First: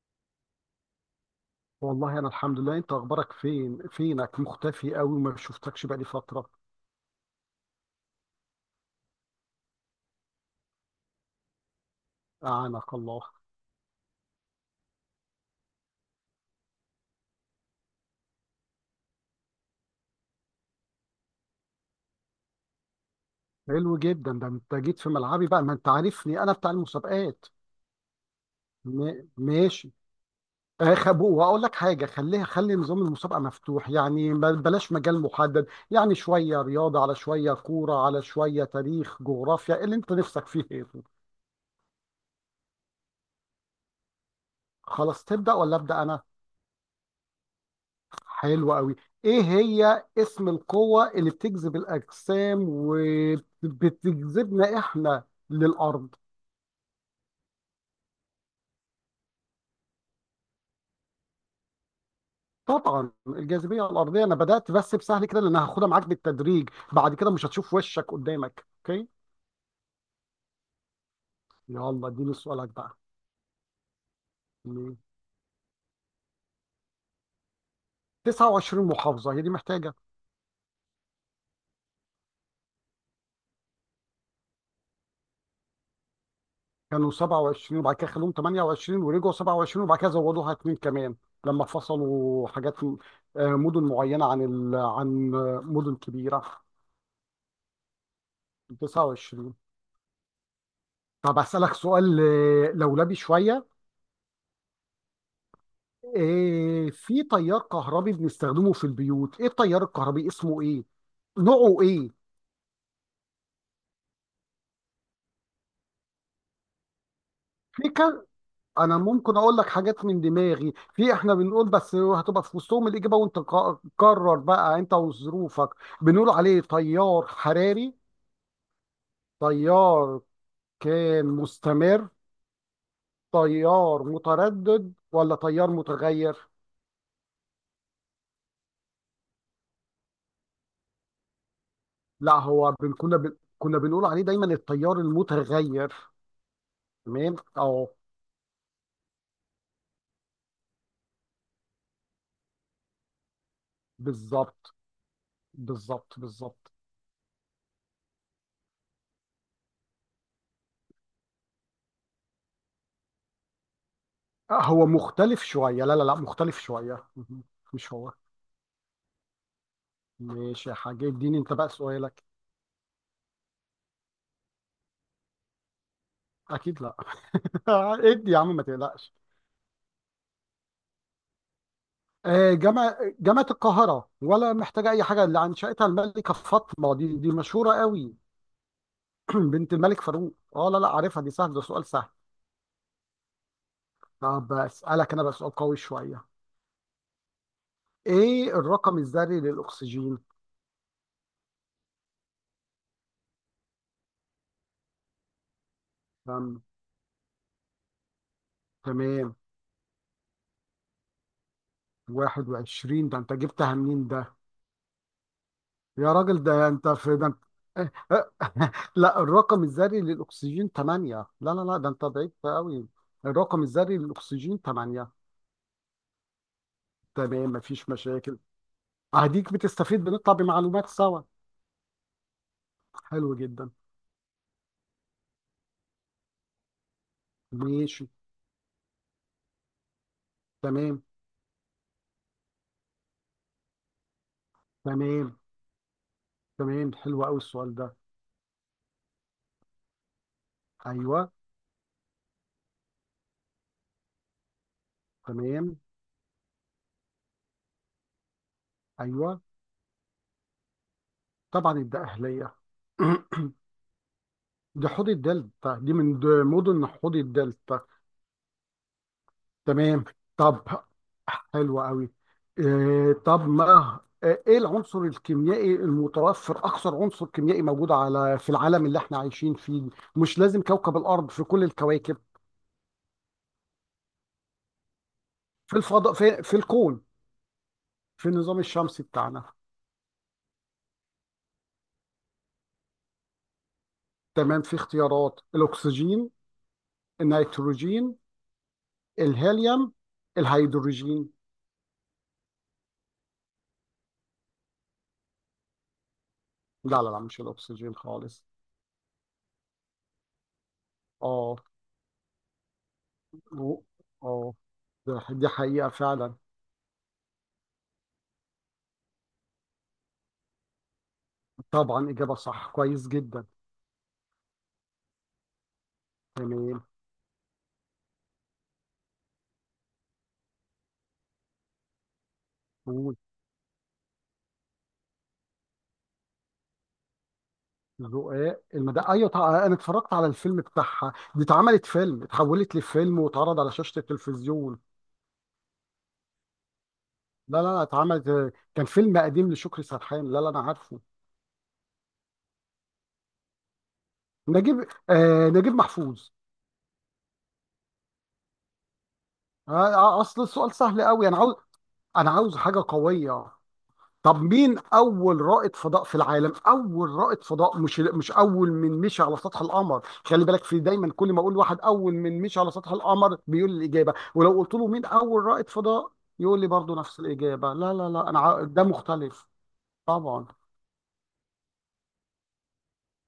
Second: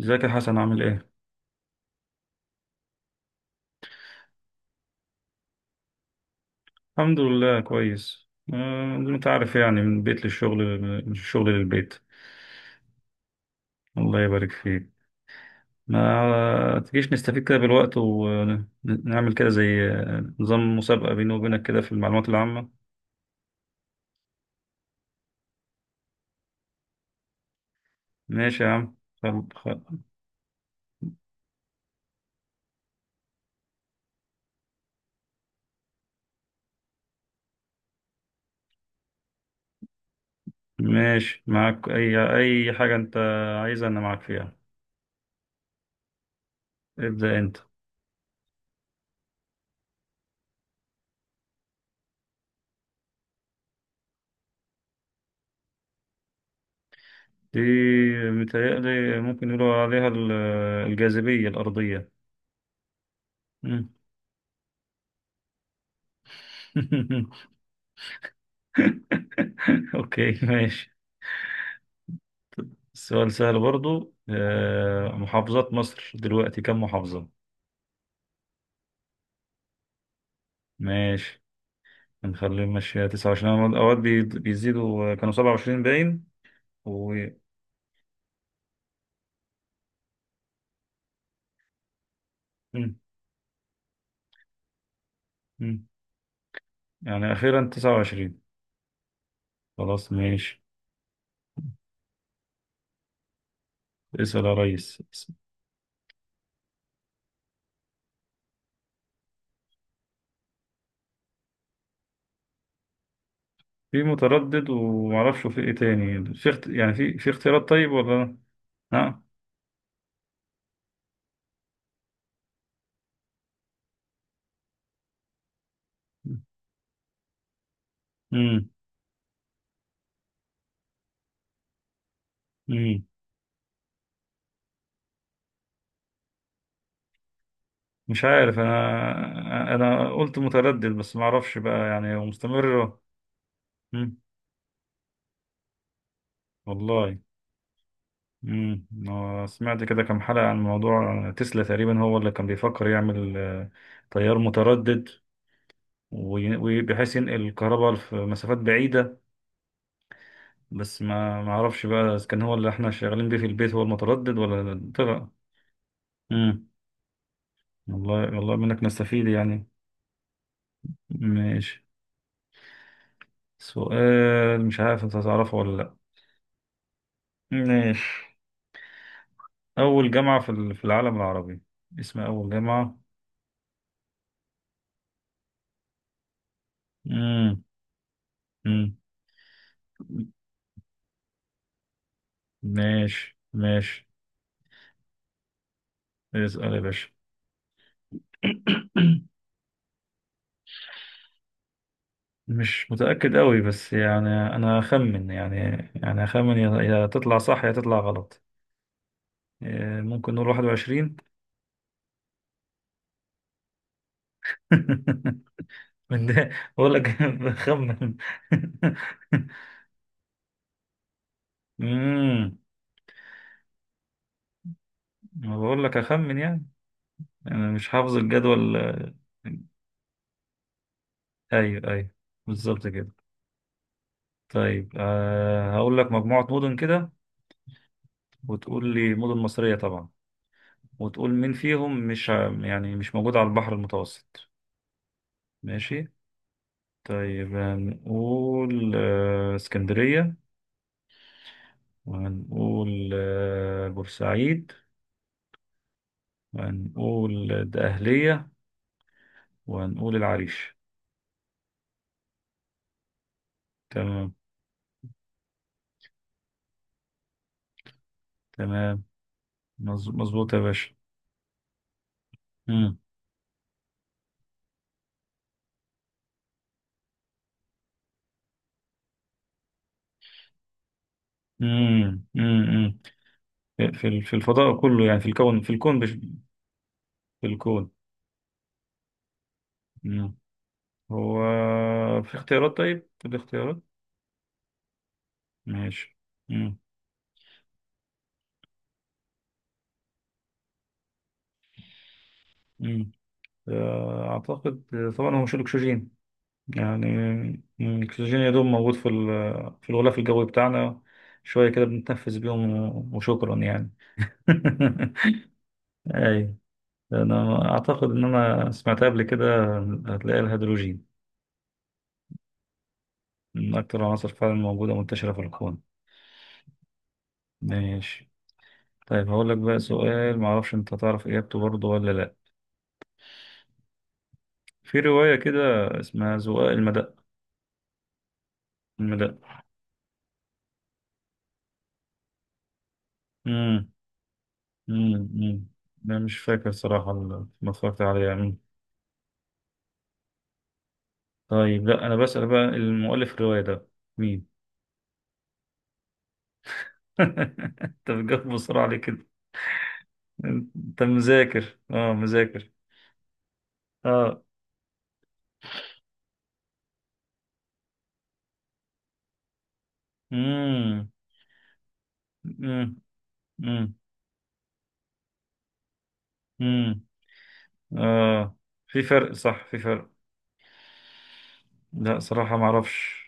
ازيك يا حسن، عامل ايه؟ والله، انا الحمد لله، انت اخبارك فينك مختفي قوي وما شفتكش بقالي فتره. الحمد لله كويس. زي ما انت عارف يعني من البيت للشغل، من الشغل للبيت. اعانك الله. الله يبارك فيك. ما تجيش نستفيد كده بالوقت ونعمل كده زي نظام مسابقة بيني وبينك كده في المعلومات العامة. حلو جدا، ده انت جيت في ملعبي بقى، ما انت عارفني انا بتاع المسابقات. ماشي يا عم. خل... ماشي. خل... اخب واقول لك حاجه، خلي نظام المسابقه مفتوح، يعني بلاش مجال محدد. يعني شويه رياضه، على شويه كوره، على شويه تاريخ جغرافيا، اللي انت نفسك فيه ايه. ماشي معاك اي حاجة انت عايزها انا معاك فيها. خلاص، تبدا ولا ابدا انا؟ ابدأ انت. حلو قوي. ايه هي اسم القوة اللي بتجذب الاجسام وبتجذبنا احنا للارض؟ دي متهيألي ممكن يقولوا عليها الجاذبية الأرضية. طبعا الجاذبية مم. الارضية. انا بدأت بس بسهل كده، لان هاخدها معاك بالتدريج، بعد كده مش هتشوف وشك قدامك. اوكي، اوكي، ماشي. يلا اديني سؤالك بقى. السؤال سهل برضو. محافظات مصر دلوقتي كم محافظة؟ 29 محافظة هي دي محتاجة. ماشي. هنخليه ماشية 29. أنا أوقات بيزيدوا، كانوا 27 باين كانوا و 27 وبعد كده خلوهم 28، ورجعوا 27، وبعد كده زودوها اتنين كمان لما فصلوا حاجات. مم، مدن معينة عن ال... عن آه، مم. مدن كبيرة. يعني أخيرا 29. 29. خلاص، ماشي. طب أسألك سؤال لولبي شوية. اسأل يا ريس. في تيار كهربي بنستخدمه في البيوت، إيه التيار الكهربي، اسمه إيه؟ نوعه إيه؟ في متردد ومعرفش في إيه تاني، في يعني في اختيارات طيب، فكر. ولا؟ أنا ها؟ ممكن أقول لك حاجات من دماغي، في إحنا بنقول، بس هتبقى في وسطهم الإجابة، وأنت قرر بقى أنت وظروفك. بنقول عليه تيار حراري، مم. تيار كان مستمر، مم. تيار متردد، ولا تيار متغير. مش عارف، أنا قلت متردد بس معرفش بقى يعني هو لا، هو مستمر. كنا بنقول مم. عليه دايما التيار المتغير. والله. تمام اه. سمعت كده كام حلقة عن موضوع تسلا، تقريبا هو اللي كان بيفكر يعمل طيار بالظبط. متردد بالظبط. بالظبط. وبحيث ينقل الكهرباء في مسافات بعيدة. بس ما اعرفش بقى اذا كان هو اللي احنا شغالين بيه في البيت هو المتردد، هو ولا طلع. مختلف شوية، لا لا لا مختلف امم. شوية. مهم. مش هو. والله والله منك نستفيد يعني. ماشي يا حاج، اديني انت بقى ماشي. سؤالك. سؤال مش عارف انت هتعرفه ولا لا. اكيد لا. ماشي. ادي يا عم ما تقلقش. اول جامعة في في العالم العربي، اسم اول جامعة؟ جامعة القاهرة، ولا محتاجة أي حاجة، اللي أنشأتها الملكة فاطمة، دي دي امم. مشهورة قوي. امم. بنت الملك فاروق. اه، لا لا، عارفها دي، سهل ده، سؤال سهل. ماشي، ماشي. طب أسألك أنا بقى سؤال قوي شوية. اسأل يا باشا. إيه الرقم الذري للأكسجين؟ مش متأكد قوي بس يعني، أنا أخمن يعني، يعني أخمن تم- يا تطلع صح يا تطلع غلط. تمام. إيه، ممكن نقول واحد وعشرين. 21 ده أنت جبتها منين ده؟ يا من راجل، ده؟ ده انت، بقول في لك ده انت. بخمن. لا، الرقم الذري للاكسجين 8، لا لا لا ده انت بعيد امم. قوي. الرقم الذري للاكسجين 8. أنا بقول لك أخمن يعني. تمام، أنا مش مفيش حافظ مشاكل. الجدول. اديك بتستفيد، بنطلع بمعلومات سوا. أيوه، أيوه. بالظبط كده. حلو جدا. طيب، هقول لك مجموعة مدن كده، ماشي. وتقول لي مدن مصرية طبعا، تمام. وتقول مين فيهم مش يعني مش موجود على البحر المتوسط. تمام. ماشي. تمام، حلو قوي طيب، السؤال ده. هنقول اسكندرية. ايوه. وهنقول بورسعيد. تمام. وهنقول الدقهلية. ايوه. وهنقول العريش. طبعا الدقهليه. تمام. دي حوض الدلتا، دي من مدن حوض الدلتا. تمام. تمام. مظبوط يا طب. باشا. حلو قوي. مم. إيه طب ما آه، ايه العنصر الكيميائي المتوفر، اكثر عنصر كيميائي موجود على في العالم اللي احنا عايشين فيه؟ مش لازم كوكب الارض، في كل الكواكب. مم. مم. مم. في في الفضاء كله، يعني في الفضاء، في الكون. في الكون. في النظام الشمسي بتاعنا. مم. هو في اختيارات؟ طيب، في اختيارات. تمام. في اختيارات، ماشي. الاكسجين، مم. النيتروجين، الهيليوم، الهيدروجين. مم. أعتقد طبعا هو مش الأكسجين لا يعني. لا لا، مش الاكسجين الأكسجين خالص. يا دوب موجود في في الغلاف الجوي بتاعنا، اه. شوية كده بنتنفس بيهم وشكرا و- يعني. اه دي حقيقة فعلا. أي. أنا أعتقد إن أنا سمعتها قبل كده. هتلاقي الهيدروجين طبعا، إجابة صح، كويس جدا. من أكتر العناصر فعلا، موجودة منتشرة في الكون. تمام، ماشي. طيب، هقول لك بقى سؤال معرفش أنت تعرف إجابته برضه ولا لأ. قول. في رواية كده اسمها زقاق المدق. ذقاق المدى، ايوه المدق. طبعا، انا اتفرجت على الفيلم بتاعها، دي اتعملت فيلم، اتحولت لفيلم، واتعرض على مم. شاشه التلفزيون. مم. مم. أنا مش فاكر صراحة، لا لا ما لا، اتفرجت عليها. اتعملت، كان فيلم قديم لشكري سرحان، لا لا انا عارفه. طيب، لا انا بسأل بقى المؤلف الرواية ده مين؟ نجيب. آه، نجيب محفوظ. انت بتجاوب بسرعة ليه كده؟ اصل السؤال انت سهل قوي، انا عاوز، مذاكر، انا عاوز مذاكر. حاجه قويه. طب اه. مين اول رائد فضاء في العالم؟ اول رائد فضاء، مش اول من مشي على سطح القمر، خلي بالك. في امم. دايما كل ما اقول واحد اول من مشي على سطح امم. القمر بيقول لي امم. الاجابه، ولو قلت له مين اول رائد فضاء يقول لي برضو امم. نفس الاجابه. لا لا لا، انا اه. ده في فرق، مختلف. صح، في فرق. طبعا. لا، صراحة ما اعرفش.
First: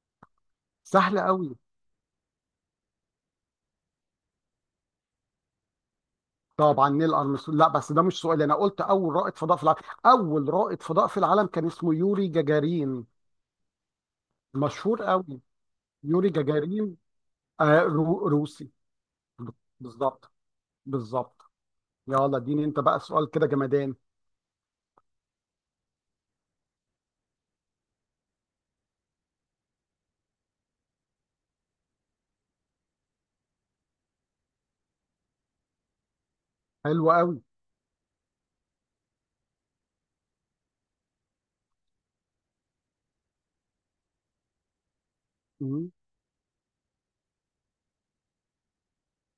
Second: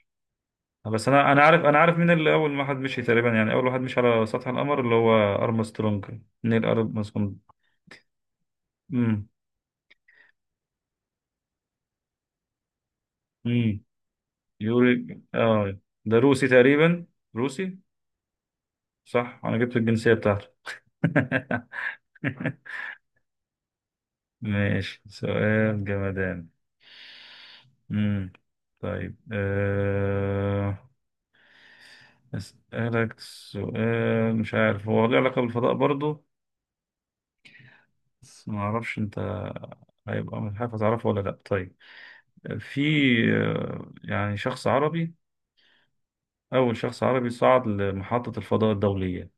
بس سهل انا انا قوي. عارف انا عارف مين اللي اول واحد مشي تقريبا، يعني اول واحد مشي على سطح القمر، اللي هو ارمسترونج، نيل طبعا نيل ارمسترونج. ارمسترونج، لا بس ده مش سؤال، انا قلت اول امم. رائد فضاء في العالم. اول رائد فضاء في العالم كان اسمه يوري جاجارين. امم. مشهور يوري، قوي. اه. ده يوري روسي جاجارين. تقريبا، روسي. روسي. صح، انا جبت الجنسية بالظبط. بتاعته. بالظبط. يلا اديني انت بقى سؤال كده جمدان. ماشي، سؤال جمدان. مم. طيب. أسألك سؤال، مش عارف هو له علاقة بالفضاء برضه، حلو قوي. بس ما أعرفش أنت هيبقى مش عارف هتعرفه ولا لأ. طيب، في يعني شخص عربي، مم. أول شخص عربي صعد لمحطة الفضاء الدولية.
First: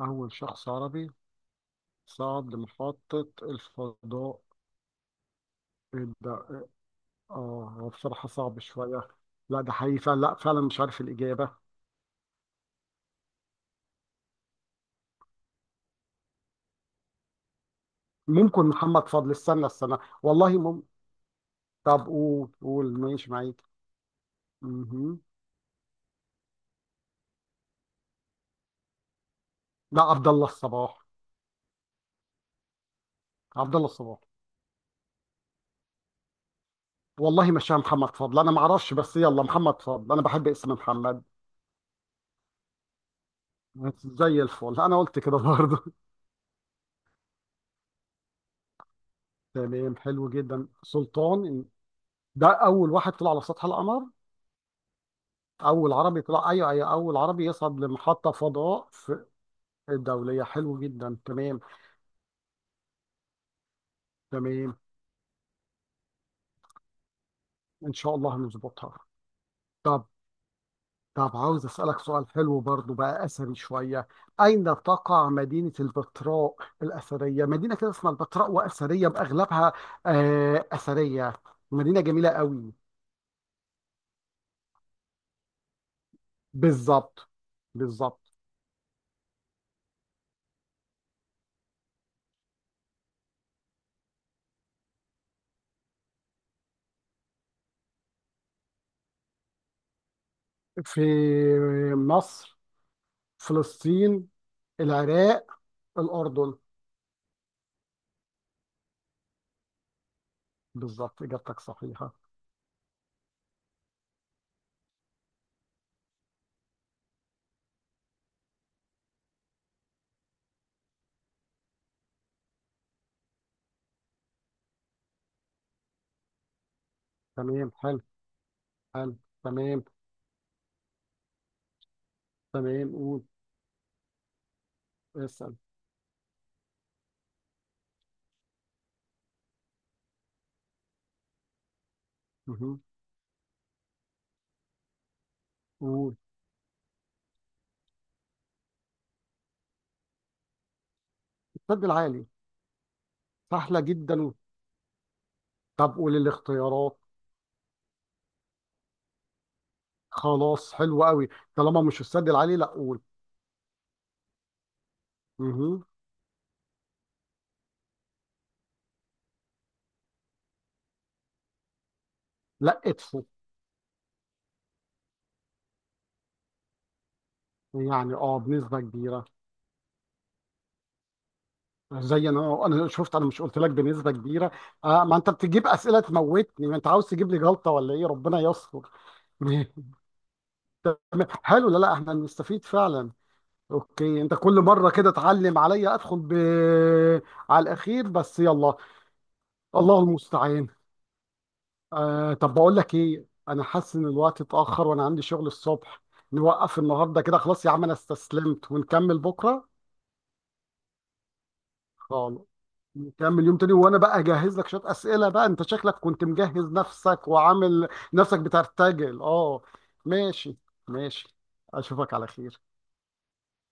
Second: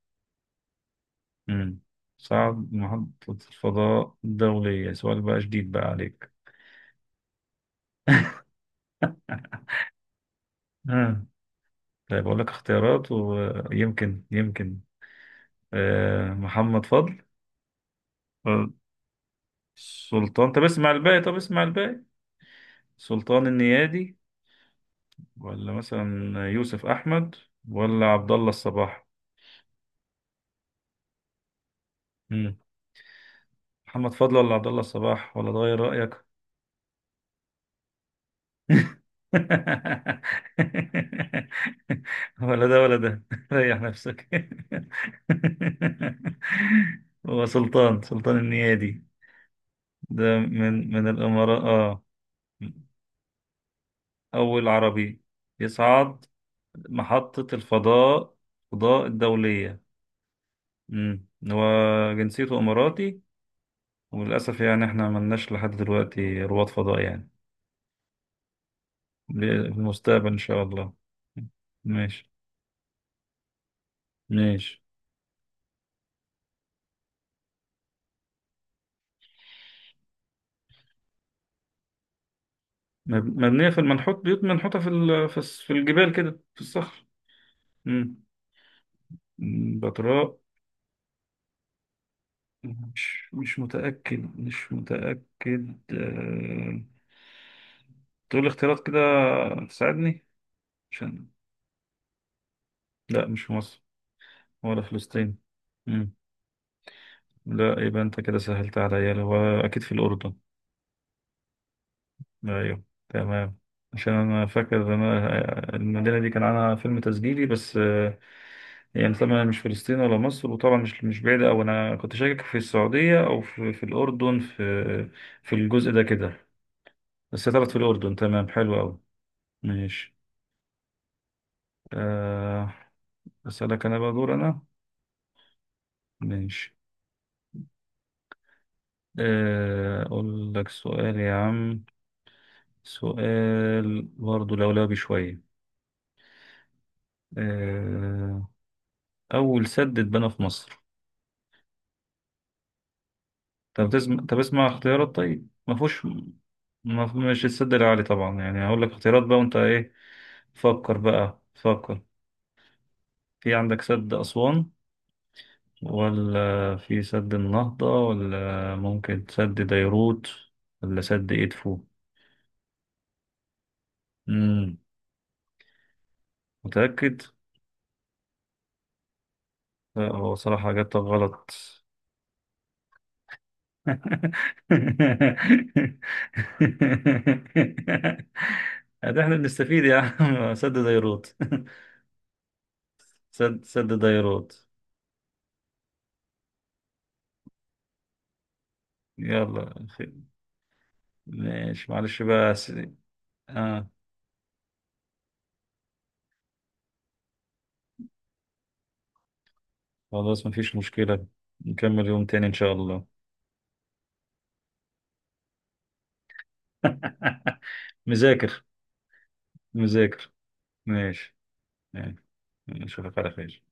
اول شخص عربي مم. صعد صعد لمحطة محطة الفضاء الفضاء. الدولية. سؤال بقى جديد بقى إيه عليك. ده إيه؟ اه، هو بصراحة صعب شوية. لا ده حقيقي فعلا، لا فعلا مش عارف مم. الإجابة. طيب، أقول لك اختيارات ويمكن يمكن محمد فضل. ممكن محمد فضل، استنى استنى، سلطان، والله طب ممكن. اسمع الباقي، طب اسمع الباقي. طب قول، قول، ماشي سلطان معاك. النيادي. مهم. ولا مثلا يوسف احمد، ولا عبد الله الصباح. لا، عبد الله الصباح. مم. عبد الله محمد الصباح. فضل، ولا عبد الله الصباح، ولا تغير رايك؟ والله مش محمد فضل، انا ما اعرفش، بس يلا محمد فضل، انا بحب اسم محمد. ولا ده، ولا ده. ريح نفسك. زي الفل، انا قلت كده برضه. هو سلطان، سلطان النيادي. تمام، حلو ده جدا من الامارات، سلطان. اه. ده اول واحد طلع على سطح القمر. اول عربي اول عربي يصعد طلع، ايوه ايوه، اول عربي محطة يصعد لمحطه الفضاء فضاء فضاء في الدولية. الدوليه. حلو جدا، امم. تمام. هو جنسيته اماراتي، وللاسف تمام. يعني احنا ملناش لحد دلوقتي رواد فضاء يعني. ان شاء الله هنظبطها. ب- في طب. المستقبل ان شاء الله. طب عاوز اسالك سؤال ماشي. حلو برضو بقى، اثري شويه. اين ماشي. تقع مدينه البتراء الاثريه؟ مدينه كده اسمها البتراء، واثريه باغلبها. آه اثريه. مدينه جميله قوي. مبنيه في المنحوت بيوت منحوته في في الجبال كده، في الصخر. بالظبط. امم. بالظبط. بتراء. مش متاكد. تقول لي اختيارات كده، تساعدني في عشان. مصر؟ لا، مش في مصر. فلسطين؟ ولا فلسطين. العراق؟ مم. الأردن؟ لا، يبقى انت كده سهلت عليا، اللي هو اكيد في الاردن. بالظبط، إجابتك صحيحة. ايوه، تمام. عشان انا فاكر ان انا المدينه دي كان عنها فيلم تسجيلي بس. يعني طبعا مش فلسطين ولا مصر، وطبعا مش بعيده، او انا كنت شاكك في السعوديه او في الاردن، في الجزء ده كده. بس تمام طلعت في حلو. الاردن. تمام، حلو قوي. حلو. تمام. ماشي. أه تمام، قول. اسالك انا بقى، دور انا. اسأل. ماشي. اقول لك سؤال يا عم، مهم. سؤال برضه لولبي شويه، قول. آه، أول سد اتبنى في مصر؟ السد العالي. سهلة جدا. طب اسمع اختيارات طيب، ما طب فيهوش. قول الاختيارات. ما مش السد العالي طبعا، يعني هقول لك اختيارات بقى وأنت إيه. خلاص، فكر حلو قوي. بقى، طالما مش فكر. السد العالي، لا قول. في عندك سد أسوان، مهم. ولا في سد النهضة، ولا ممكن سد ديروت، ولا سد إدفو؟ لا، ادفو. مم. متأكد؟ يعني اه، بنسبة كبيرة. لا، هو صراحة إجابتك غلط. زي انا، انا شفت، انا مش قلت لك بنسبة كبيرة. آه، ما انت بتجيب اسئلة تموتني، ما انت عاوز تجيب لي جلطة ولا ايه؟ ربنا يستر. ده احنا بنستفيد يا عم. سد تمام ديروت. حلو، لا لا، احنا نستفيد فعلا. سد اوكي، انت ديروت. كل مره كده تعلم عليا، ادخل على الاخير، بس يلا. يلا، الله المستعان. ماشي، معلش بقى طب س... بقول لك ايه، انا اه. حاسس ان الوقت اتاخر، وانا عندي شغل الصبح. نوقف النهارده كده، خلاص يا عم، انا استسلمت، ونكمل بكره. خلاص، مفيش مشكلة. نكمل يوم خلاص. تاني ان شاء الله. نكمل يوم تاني، وانا بقى اجهز لك شويه اسئله بقى، انت شكلك كنت مجهز نفسك، وعامل نفسك مذاكر. بترتجل اه. مذاكر. ماشي. ماشي. ماشي. اشوفك ماشي. على نشوفك على خير.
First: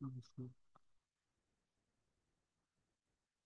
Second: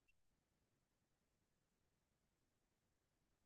خير.